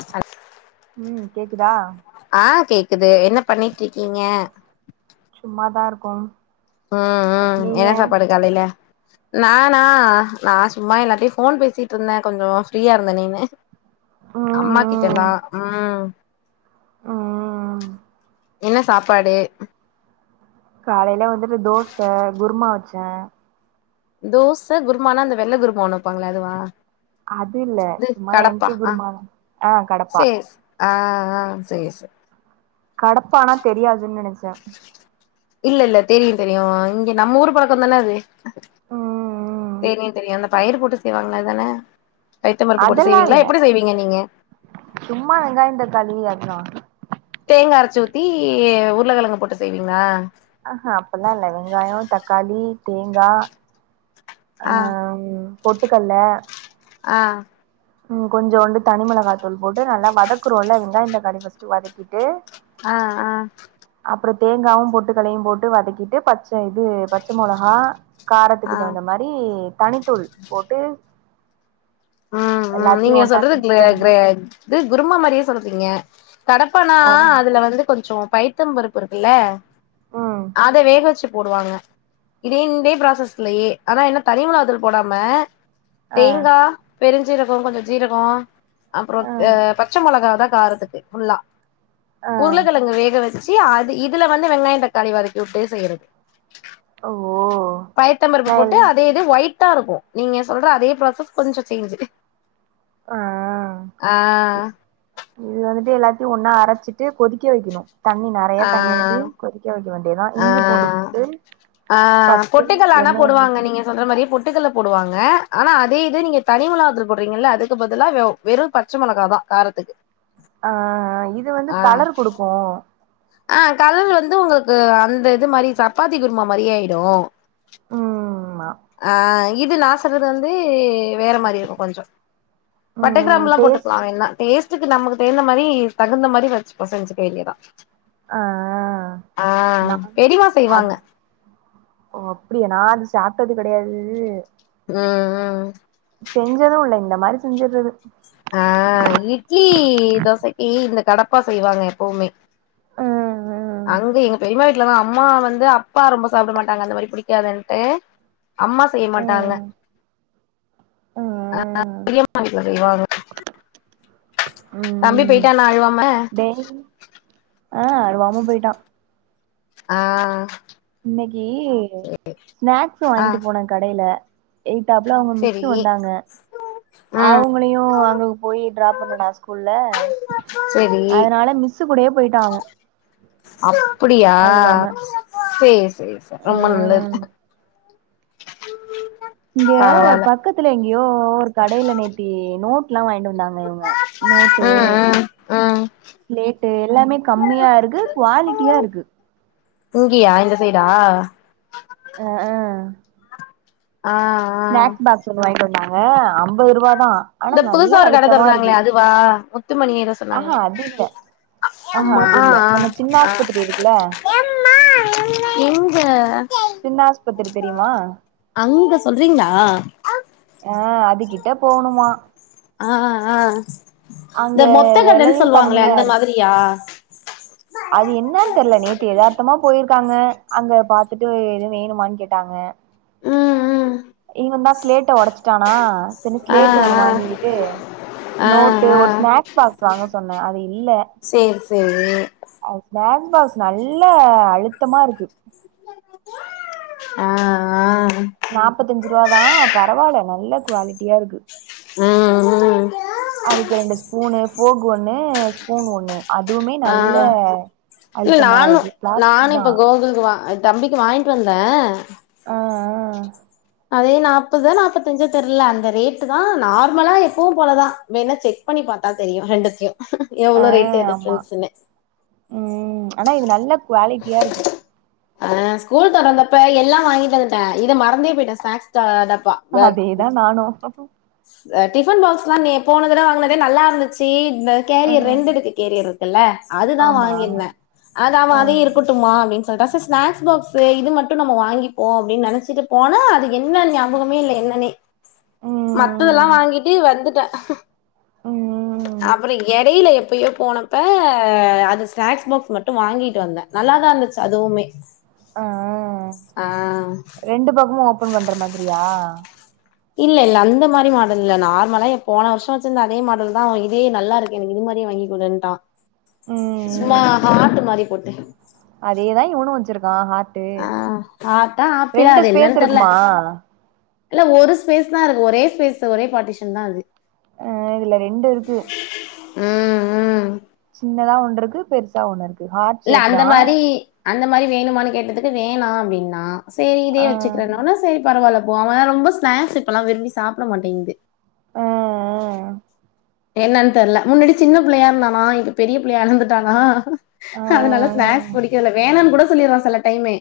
as ம் கேக்குதா ஆ கேக்குது என்ன பண்ணிட்டுருக்கீங்க சும்மாதா இருக்கோ ம் ம் நீங்க என்ன சாப்பாடு காலைல நானா நா சும்மா எல்லார்டையு ஃபோன் பேசிட்டுருந்தே கொஞ்சோ ஃப்ரீயா இருந்த நீனு அம்மா ம் கிட்டலாம் ம் ஆ என்ன சாப்பாடு காலைல வந்துட்டு தோச குர்மா வச்சே தோச குர்மானா அந்த வெள்ள குர்மா ஒண்ணு வப்பாங்களே அதுவா அது இல்ல இது சும்மா கடப்பா எம்டி குருமா வாம் ஆ கடப்பா அ அ சே சேரி கடப்பானா தெரியாதுன்னு நனச்சேன் இல்ல இல்ல தெரியும் தெரியும் இங்க நம்ம ஊரு பழக்கம் தானே அது ம் தெரியும் தெரியும் அந்த பயிர் போட்டு செய்வாங்களா அதான பைத்த பருப்பு போட்டு அதெல்லா செய்வீங்களா இல்ல எப்டி செய்வீங்க நீங்க சும்மா வெங்காயம் தக்காளி அதுல்லா தேங்காய் அரச்சு ஊத்தி உருளைக்கெழங்கு போட்டு செய்வீங்களா அஹ அப்பல்லாம் இல்ல வெங்காயம் தக்காளி தேங்கா ஆ அ பொட்டுக்கல்ல அ ம் கொஞ்சுண்டு தனிமெளகாத்தூள் போட்டு நல்லா வதக்கறோம் இல்ல வெங்காய தக்காளி ஃபர்ஸ்ட் வதக்கி ட்டு ஆ ஆ அப்றோ தேங்காவும் பொட்டுக்கலையும் போட்டு வதக்கிட்டு பச்ச இது பச் ச மொளகா ஆ காரத்துக்கு தகுந்த மாரி தனித்தூள் போட்டு ம் ம் எல்லாத்தையும் நீங்க ஒன்னா சொல்றது மிக்ஸ் க்ளே பண்ணி க்ரேக் இது குருமா மாரியே சொல்றீங்க கடப்பானா ஆ அதுல வந்து கொஞ்சோ பயித் த்தம் பருப்பு இருக்குல்ல ம் அத வேக வச்சு போடுவாங்க இரெண்டே ப்ராசஸ்லியே ஆனா என்னத் தனி மொளகாத்தூள் போடாம ஆ தேங்கா பெருஞ்சீரகோ கொஞ்சோ ஜீரகோ அப்றோ ஆ அ பச்ச மொளகாதா காரத்துக்கு ஃபுல்லா ஆ உருளக்கெழங்க வேக வச்சி அது இதுல வந்து வெங்காயந் தக்காளி வதக்கி வுட்டே செய்யறது ஓ பயித்தம்பருப்பு நா போட்டு எல் அதே இது ஒயிட்டாருக்கு நீங்க சொல்ற அதே ப்ராசஸ் கொஞ்சோ சேஞ்சு ஆ ஆ இப் இது வந்துட்டு எல்லாத்யு ஒன்னா அரச்சிட்டு கொதிக்க வெக்கிணு தண்ணி ஆ நெறையத் தண்ணி ஊத்தி கொதிக்க வெக்க வேண்டியதா ஆ இஞ்சி பூண்டு போட்டு ஆ ஃபர்ஸ்ட்டும் பொட்டுக்கல்ல ஆனா எண்ணெய போடுவாங்க ஊத்தி நீங்க சொல்ற மாரியேப் பொட்டுக்கல்லப் போடுவாங்க ஆனா அதே இது நீங்க தனிமிளகாத்தூள் போட்றீங்க இல்ல அதுக்கு பதிலா வே ஓப் வெறு பச்ச மொளகாதா காரத்துக்கு ஆ ஆ இது வந்து ஆ கலர் குடுக்கு ஆ கலர் வந்து உங்குளுக்கு அந்த இது மாரி சப்பாத்தி குருமா மாரியே ஆயிடு ம் ம் மா ஆ இது நா சொல்றது வந்து வேற மாரி இருக்கு கொஞ்சோ பட்ட ம் கிராம்லா போட்டுக்லா டேஸ்ட் வேண்ணா டேஸ்ட் ஸ்ட்டுக்கு நமக்கு தேகுந்த மாரி தகுந்த மாரி வச்சுபோ செஞ்சுக்க வேண்டியேதா ஆ ஆ நா பெரிமா அது செய்வாங்க ஓ அப்டியா நா அது சாப்டது கெடையாது ம் ம் செஞ்சது இல்ல இந்த மாரி செஞ்சர்றது அ இட்லி தோசைக்கி இந்தக் கடப்பா செய்வாங்க எப்பவுமே அ அ அங்க எங்க பெரிமா வீட்லதா அம்மா வந்து அப்பா ரொம்ப சாப்ட மாட்டாங்க அந்த மாரி புடிக்காதுன்ட்டே அம்மா செய்ய மாட்டாங்க ம் ஆ ம் பெரியம்மா வீட்ல செய்வாங்க [unintelligible] தம்பி போயிட்டானா அழுவாம டைன் அழுவாம போயிட்டா ஆ இன்னைக்கி ஸ்நாக்ஸ் ஆ வாங்கிட்டு போனே கடைல எய்த்தாப்ல அவுங்க செரி மிஸ்ஸு வந்தாங்க ம் அவுங்கனையு அங்க போய் ட்ராப் பண்ணனா ஸ்கூல்ல செரி அதனால மிஸ்ஸு கூடயே போய்ட்டா அவே அப்டியா சேர் சேர் சே ரொம்ப நல்லது ம் இங்க பரவால்ல பக்கத்துல எங்கியோ ஒரு கடைல நேத்தி நோட்லா வாயின்ட்டு வந்தாங்க இவுங்க நோட்டு ம் ம் ம் ஸ்ளேட்டு எல்லாமே கம்மியா இருக்கு குவாலிட்டியா இருக்கு இங்கியா இந்த சைடா அ ஆ ஆ ஆ ஸ்நாக்ஸ் பாக்ஸ் ஒன்னு வாய்ன்ட்டு வந்தாங்க அம்பது ருபா தா அனா நல்ல அழுத்தமா இருக்கு வா முத்துமணியரஸ் சொன்னாங்க ஆஹா அது இல்ல ஆஹா அம்மா அது ஆ இல்ல நம்ம சின்ன ஆ ஆஸ்பத்திரி இருக்குல்ல ஆ எங்க சின்பா ஆஸ்பித்திரி தெரிமா அங்க சொல்றிங்களா ஆ அதுக்கிட்ட போணுமா ஆ ஆ அங்க இந்த மொத்தக்கடன்னு வெலையு சொல்வாங்ளே கம்மியா அந்த இருக்கு மாதிரியா அது என்னன் தெர்ல நேத்து எதார்த்தமா போய்ருக்காங்க அங்க பாத்துட்டு எது வேணுமான்னு கேட்டாங்க ம் ம் இவன்தா ஸ்லேட்ட ஒடச்ட்டானா செர்ன்னு ஆ ஸ்லேட்டு ஒண்ணு வாங்கீட்டு ஆ ஆ நோட்டு ஆ ஒரு ஸ்நாக்ஸ் பாக்ஸ் வாங்க சொன்ன அது இல்ல சேரி சேரி அது ஸ்நாக்ஸ் பாக்ஸ் நல்லா அழுத்தமாருக்கு அ ஆ நாப்பத்தஞ்ருவா தா பரவால்ல நல்ல குவாலிட்டியா இருக்கு ம் ம் அதுக்கு ரெண்டு ஸ்பூனு ஃபோக் ஒண்ணு ஸ்பூன் ஒண்ணு அதுவுமே ஆ நல்ல அழுத்தமா இருக்கு பிளாஸ்டிக் தா கோவில் வா அத் தம்பிக்கு வாய்ன்ட்டு வந்த அ அ அதே நாப்பதா நாபத்தஞ்சா தெர்ல அந்த ரேட்டு தா நார்மலா எப்பவு போலதா வேணா செக் பண்ணி பாத்தா தெரியு ரெண்டத்யு ஆ ஆ எவ்ளோ ரேட்டு ஆமா எடுத்துச்சுன்னு ம் அனா இது நல்லா குவாலிட்டியா இருக்கு ஆ ஸ்கூல் தொரந்தப்ப எல்லா வாங்கிட்டு வந்துட்ட இத மறந்தே போய்ட்ட ஸ்நாக்ஸ் டா டப்பா அதே தா நானு அ டிஃபன் பாக்ஸ்லா நீ போன தடவ வாங்குனதே நல்லார்ந்துச்சி இந்த ஆ கேரியர் ரெண்டடுக்கு கேரியர் இருக்குல்ல அதுதா ஆமா வாங்கிர்ந்த அது அவ ஆ அதயு இருக்குட் டுமா அப்டினு சொல்ட்டா சோ ஸ்நாக்ஸ் பாக்ஸு இது மட்டு நம்ம வாங்கிப்போ அப்டின்னு நெனச்சிட்டு போனா அது என்ன ஞாபகமே இல்ல என்னன்னே ம் மத்ததுல்லா ம் வாங்கீட்டு வந்துட்ட ம் அப்பறோ எடையில எப்பயோ போனப்ப அது ஸ்நாக்ஸ் பாக்ஸ் மட்டு வாங்கீட்டு வந்த நல்லா தா இருந்துச்சு அதுவுமே ஆ ஆ ரெண்டு பக்கமு ஓப்பன் பண்ற மாதிரியா இல்ல இல்ல அந்த மாறி மாடல் இல்ல நார்மலா எப் போன வருஷ்ஷோ வெச்சிர்ந்த அதே மாடல் தா இதே நல்லாருக் எனக் இது மாறியே வாங்கிக் குடுன்ட்டா சும்மா ம் ஹார்ட்டு மாறிப் போட்டு அதேதா இவனு வெச்சிருக்கா ஆ ஹார்ட்டா ஆப்பிளா அது ஸ்பேஸ் என்னனு தெர்ல இருக்குமா இல்ல ஒரு ஸ்பேஸ் தா இருக்கு ஒரே ஸ்பேஸ் ஒரே பார்டிஷன் தா அது அ இதுல ரெண்டு இருக்கு உம் உம் சின்னதா ஒன்னுறு இருக்கு பெருசா ஒன்னு இருக்கு ஹார்ட் இல்ல ஷேப் அந்த தா மாரி அந்த மாறி வேணுமான்னு கேட்டதுக்கு வேணா அப்டின்னா சேரி இதே ஆ வச்சுக்கிற நானு சேரி பரவால்ல இப்போ அவன் ரொம்ப ஸ்நாக்ஸ் இப்பல்லா விரும்பி சாப்பிட மாட்டிங்குது அ அ என்னன்னு தெர்ல முன்னடி சின்ன புள்ளையா இருந்தானா இப்ப பெரிய புள்ளையா அலந்துட்டானா ஆ அதனால ஸ்நேக்ஸ் புடிக்கல வேணான்னு கூட சொல்லிட்றா சில டைமே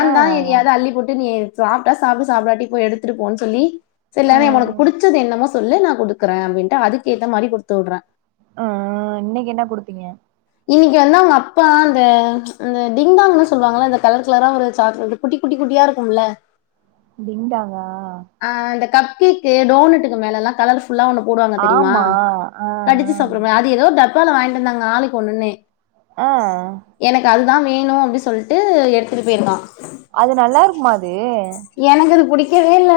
ஆ தா ஆ எதையாது அள்ளி போட்டு நீ சாப்டா சாப்பிடு சாப்புடாட்டி போ எடுத்துட்டுபோன்னு சொல்லி சரி ஆ இல்லன்னா உனக்கு புடிச்சது என்னமோ சொல்லு நா குடுக்குறே அப்டின்ட்டு அதுக்கு ஏத்த மாறி குடுத்து உட்றே அ ஆ இன்னைக்கி என்ன குடுத்தீங்க இன்னிக்கி வந்து அவங்க அப்பா அந்த அந்த டிங்டாங்னு சொல்லுவாங்கில்ல இந்த கலர் கலரா ஒரு சாக்லேட்டு குட்டி குட்டி குட்டியா இருக்கும்ல்ல டிங்டாங்கா ஆ இந்த கப்கேக்கு டோனட்டுக்கு மேல எல்லா கலர்ஃபுல்லா ஒண்ணு போடுவாங் தெரியுமா ஆமா ஆ கடிச்சு ஆ சாப்பற்ற மாறி அது ஏதோ டப்பால வாங்கிட்டு வந்தாங்க ஆளுக்கு ஒன்னொன்னு அ எனக்கு அதுதா வேணு அப்டின்னு சொல்ட்டு எடுத்துட்டு போயிருக்கா அது நல்லா இருக்குமா அது எனக்கு அது புடிக்கவே இல்ல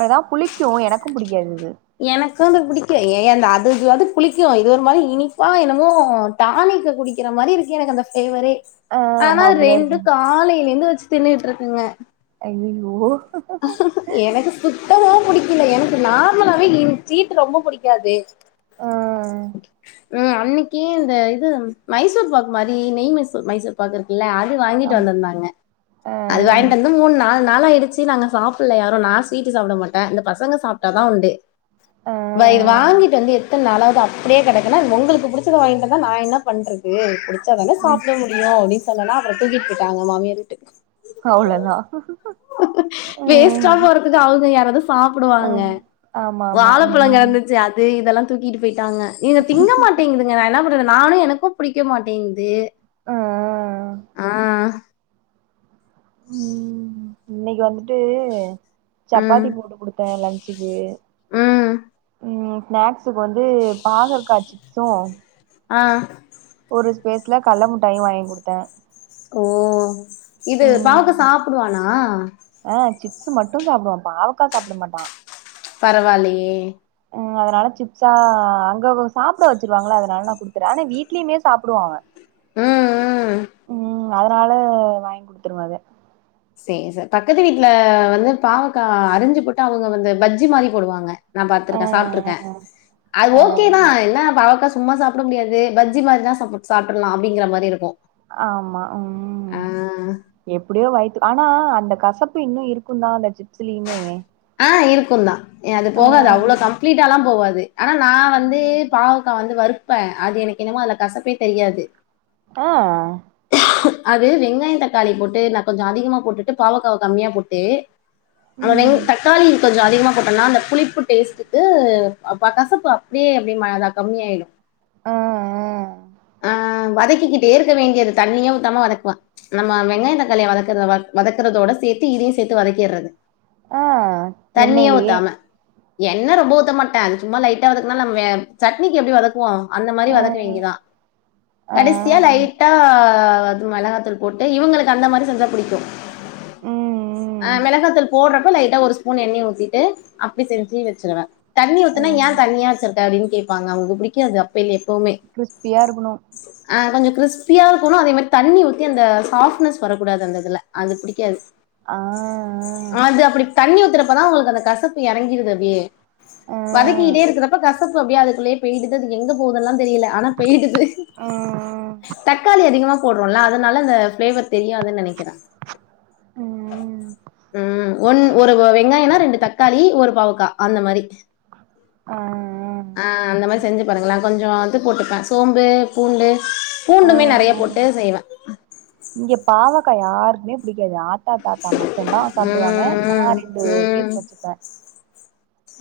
ஆனா புளிக்கும் எனக்கும் புடிக்காது இது எனக்கு வந்து புடிக்கு ஏ அந்த அதாவது புளிக்கும் இது ஒரு மாறி இனிப்பா என்னமோ டானிக்கு குடிக்கிற மாறி இருக்கு எனக்கு அந்த ஃபளேவரே ஆ ஆனா ஆமா அது அப்டிதா இருக்கு ரெண்டும் காலைல இருந்து வச்சு தின்னுட்டு இருக்குங்க ஐய்யய்யோ எனக்கு சுத்தமா புடிக்கல எனக்கு நார்மலாவே என ஸ்வீட்டு ரொம்ப புடிக்காது ஆ ம் அன்னக்கி இந்த இது மைசூர் பாக் மாறி நெய் மைசூர் மைசூர் பாக் இருக்குல்ல அது வாங்கிட்டு அம் வந்திருந்தாங்க ஆ அது வாங்கிட்டு வந்து மூன் நாலு நாள் ஆயிடுச்சு நாங்க சாப்பிட்ல யாரும் நா ஸ்வீட்டு சாப்ட மாட்டே இந்த பசங்க சாப்ட்டாதா உண்டு ஆ வை இது வாங்கிட்டு வந்து எத்தன நாள் ஆவுது அப்டியே கிடைக்குனா உங்களுக்கு புடிச்சத வாங்கிட்டு வந்தா நா என்ன பண்றது புடிச்சா தானே ம் சாப்ட முடியு அப்டின்னு சொன்னனா அப்றோ தூக்கிட்டு போய்டாங்க மாமியார் வீட்டுக்கு அவ்ளதா வேஸ்டா போறதுக்கு அவுங்க யாராவது சாப்புடுவாங்க அம் ஆமா ஆமா வாழைப்பழ ம் கலந்தது அது இதெல்லா தூக்கிட்டு போயிட்டாங்க இத திங்க மாட்டேங்குது இப்ப நா என்னா பண்றது நானு எனக்கும் புடிக்க மாட்டிங்குது ஆ ஆ உம் இன்னைக்கி வந்துட்டு ம் சப்பாத்தி போட்டு குடுத்தே லன்ச்சுக்கு ம் ம் ஸ்நேக்ஸ்சுக்கு வந்து பாகற்க்கா சிப்ஸ்சும் அ ஒரு ஸ்பேஸ்ல கல்ல முட்டாய் வாங்கி குடுத்தே ஓ இது பாவக்கா ம் சாப்புடுவானா ஆ சிப்ஸ்சு மட்டு சாப்புடுவா பாவக்கா சாப்புட மாட்டா பரவால்லயே ம் அதனால சிப்ஸா அங்க சாப்பிட வச்சுருவாங்கல்ல அதனால நா குடுத்தற்றே ஆனா வீட்லயுமே சாப்புடுவா அவன் ம் ம் ம் அதனால வாங்கி குடுத்துருவே அத சேர் சார் பக்கத்து வீட்ல வந்து பாவக்கா அறிஞ்சு போட்டு அவங்க வந்து பஜ்ஜி மாறி போடுவாங்க நா ஆ பத்ருக்கே சாப்பிட்ருக்கே அது ஆ ஆ ஓகேதா என்ன பாவக்காஸ் சும்மா சாப்பட முடியாதே பஜ்ஜி மாதா சாப்பு சாப்ட்றலா அப்டிங்கற மாதி இருக்கு ஆமா உம் எப்டியோ வயத்து ஆனா அந்த கசப்பு இன்னு இருக்குன்தா அந்த சிப்ஸுலியுமே ஆ இருக்குன்தா ய அது போகாது அவ்ளோ கம் ஃப்ளீட்டாலா போவாது ஆனா நா வந்து பாவக்கா வந்து வறுப்பே அது எனக் என்னமோ அல கசப்பே தெரியாது ஆ அது வெங்காயு தக்காளி போட்டே நா கொஞ்சு அதிகமா போட்டுட்டு பாவக்காவ கம்மியா பொட்டே அவ வெங் ம் கொஞ்சோ அதிகமா போட்டன்னா அந்த புளிப்பு டேஸ்டுக்கு அ பா கசப்பு அப்டியே அப்டின் மா அதா கம்மியாய்டு ஆ ஆ வதக்கிக்கிட்டே இருக்க வேண்டியது தண்ணியே ஊத்தாம வதக்வா நம்ம வெங்காயன் தக்காளிய வதக்கற வத் வதக்கறதோட சேத்தி இதியு சேத்து வதக்கிறது ஆ தண்ணியே எண்ணெய்லயே ஊத்தாம என்ன ரொம்ப ஊத்த மாட்டே அது ச்சும்மா லைட்டா வதக்குனால் நம்வே சட்னிக்கு எப்டி வதக்வோ அந்த மாரி ஆ வதக்கு வேண்டியதா ஆ கடஸ்சியா ம் லைட்டா அத் மெளகாத்தூள் போட்டு இவுங்களுக்கு அந்த மாரி செஞ்சா புடிக்கு அ ம் மெளகாத்தூள் போட்றப் பு லைட்டா ஒரு ஸ்பூன் எண்ணய ஊத்திட்டு அப்டி செஞ்சி வெச்சிருவே தண்ணிய ஆ ஊத்துனா யா தண்ணியா வச்சுர்க்க அப்டின்னு கேப்பாங்க அவுங்கு புடிக்காது அப்பய்லே எப்போமே கிறிஸ்பியா இருக்கணு அ கொஞ்சு க்றிஸ்ப்பியாவ் உக்குணு அதே மார் தண்ணி ஊத்தி அந்த சாஃப்னஸ் வரக்கூடாது அந்த இதுல அது பிடிக்காது ஆ ஆ து அப்டி தண்ணி ஊத் தெரப்பதா உங்களுக் அந்த கசப்பு யறங்கிடுது அப்டியே ஆ வதக்கிட்டே இருக்கறப்ப கசப்பு அப்டியே அதுக்குள்ளே பெய்டுத் தது எங்க போதல்லா தெரியல ஆனா பெய்டுது ஆ ம் ம் தக்காளி அதிகமாப் போட்றோல அதனால அந்த ஃப்ளேவர் தெரியாதுன் நனைக்குறே ம் ம் வன் ஒரு வா வே வெங்காய்ன்னா ரெண்டு தக்காளி ஒரு பாவ்க்கா அந்த மாரி ஆ ஆ அந்த மாரி செஞ்சு பாருங்ளே கொஞ்சோ அது போட்டுப்பே சோம்பே பூண்டு ஆ ஆ பூண்டுமே நெறைய போட்டு செய்வ இங்கே பாவக்கா யார்க்குமே பிடிக்காது ஆத் தாத்தாத்தா மட்டுன்தா சாப்டுவாங்க நா ம் ரெண்டு ம் ம் பீஸ் வச்சுப்பே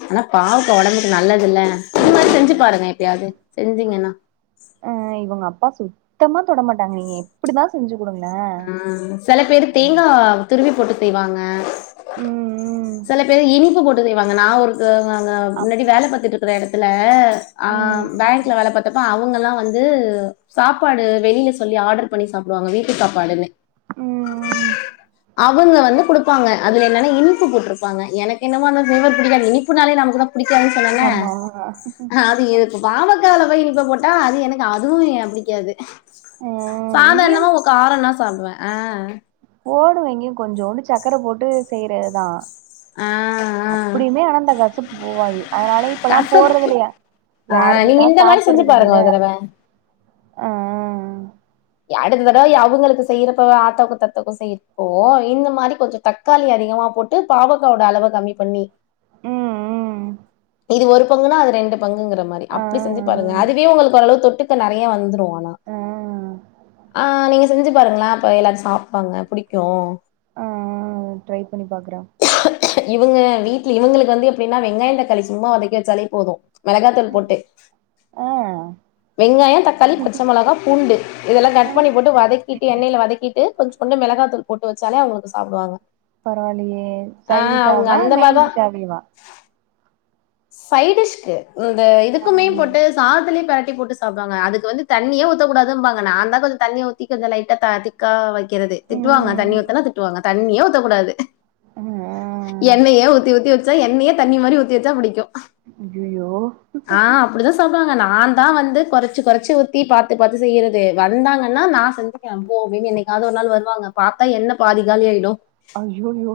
ஆனா பாவக்க ஒடம்புக்கு நல்லதுல்ல இந்து மாரி செஞ்சு ம் பாருங்க எப்பயாவ்து செஞ்சீங்கன்னா அ இவங்க அப்பா சுத்தமா தொடமாட்டாங்க நீங்கு யே இப்டிதா செஞ்சு குடுங்ளே ஆ செல பேரு தேங்கா திருவி போட்டு செய்வாங்க செல பேர் இனிப்பு போட்டு செய்வாங்க நா ஒரு தா ங்க ங்கவ் முன்னாடி அப்பா வேல பாத்துட்ருக்க எடத்துல ம் ஆம் பேங்க்ல வேல பாத்தப்ப அவ் அவ்ங்கல்லா வந்து சாப்பாடு வெளில சொல்லி ஆடர் பண்ணி சாப்டுவாங்க வீட்டு சாப்பாடுன்னு ம் ஆமா ம் ம் அவுங்க வந்து குடுப்பாங்க அதுல என்னன்னா இனிப்பு போட்ருப்பாங்க எனக் என்னமோ அந்த ஃப்ளேவர் பிடிக்காது இனிப்புனாலே நமக்கு நம் பிடிக்காது சொன்னனே ஆமா ஆது எத் பாவக்கால போய் இனிப்ப போட்டா அது எனக்கு அதுவு ய பிடிக்காது ம் இங்கயு சாதார்ணமா உக் காரனா சாப்டுவே ஆ போடுவெங்கே கொஞ்சோண்டு சக்கர போட்டு செய்றேதா ஆ ஆ அப்டியுமே ஆனா அந்த காசப்பு போவாது அதனாலே இப்பல்லாம் போறது கசப்பு இல்லையா ஆ நீங்க யாருமேதா இந்த மாரி செஞ்சு சாப்றது பாருங்க இல்லேல ஒரு தடவ அ அடுத்த தடவ அவங்களுக்கு செய்யறப்போவ ஆத்தாக்கு தத்தாக்கு செய்யறப்போ இந்த மாரி கொஞ்ச தக் தக்காளி அதிகமா போட்டு பாவக்கா ஒட அளவ கம்மி பண்ணி ம் ம் ஒரு பங்குன்னா அது ரெண்டு பங்குங்கற மாரி ஆ அப்டி செஞ்சி பாருங்க அதுவே உங்களுக்கு ஓரளவு தொட்டுக்க நெறைய வந்துரு ஆனா ஆ ஆ ஆ நீங்க செஞ்சி பாருங்களா இப்ப எல்லாரு சாப்பாங்க புடிக்கு ஆ ட்ரை பண்ணி பாக்குற இவங்க வீட்ல இவங்களுக்கு வந்து எப்டின்னா வெங்காயோ தக்காளி சும்மா வதக்கி வச்சாலே போது மிளகாத்தூள் போட்டு ஆ வெங்காயோ தக்காளி பச்ச மோளகா பூண்டு இதெல்லா கட் பண்ணி போட்டு வதக்கிட்டு எண்ணெயில வதக்கிட்டு கொஞ்சோ கொஞ்சோ மிளகாத்தூள் போட்டு வச்சாலே அவங்களுக்கு சாப்டுவாங்க பரவாயில்லயே ஆ சைடிஷ் அவங்க ஆவா அந்த மெயின் மாரிதா டிஷ்ஷாவேவ சைடிஷ்க்கு இந்த ஆ இதுக்குமே போட்டு சாதல பிரட்டி போட்டு சாப்டுவாங்க அதுக்கு வந்து தண்ணியே ஊத்தக்கூடாதும்பாங்க நாதா கொஞ்சோ தண்ணிய ஊத்தி கொஞ்சோ லைட்டா திக்கா வைக்கிறது திட்டுவாங்க தண்ணி ம் ஊத்துனா திட்டுவாங்க தண்ணியே ஊத்தக்கூடாது ம் எண்ணெயே ஊத்தி ஊத்தி வச்சா எண்ணெயே தண்ணி மாரி ஊத்தி வச்சா பிடிக்கு ஐயோ யோ சொல்றாங்க நா தா வந்து கொறைச்சு கொறைச்சு ஊத்தி பாத்து பாத்து செய்யறது வந்தாங்கன்னா நா செஞ்ச போவேன் என்னைக்காவது ஒரு நாள் வருவாங்க பாத்தா எண்ண பாதிகாலி ஆயிடு ஐயையோ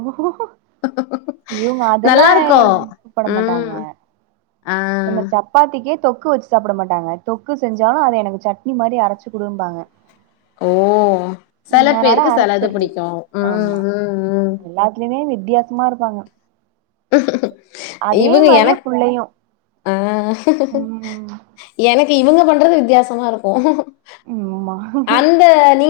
நல்லாருக்கு ம் ஆ என்னசாப் சப்பாத்திக்கே தொக்கு வச்சி சாப்ட மாட்டாங்க தொக்கு செஞ்சாலு அத எனக்கு சட்னிமாரி அரைச்சி குடும்பாங்க ஓ ம் செல அதனால பேருக்கு செலது அரைச்சறது பிடிக்கு ம் ஆமா ம் ம் எல்லாத் என்னே வித்தியாசமா இருக்கு அங்க இவங்க மாரியே எனக் புள்ளையு ஆ ம் எனக்கு இவங்க பண்றது வித்தியாசமா இருக்கு ம்மா அந்த நீங்க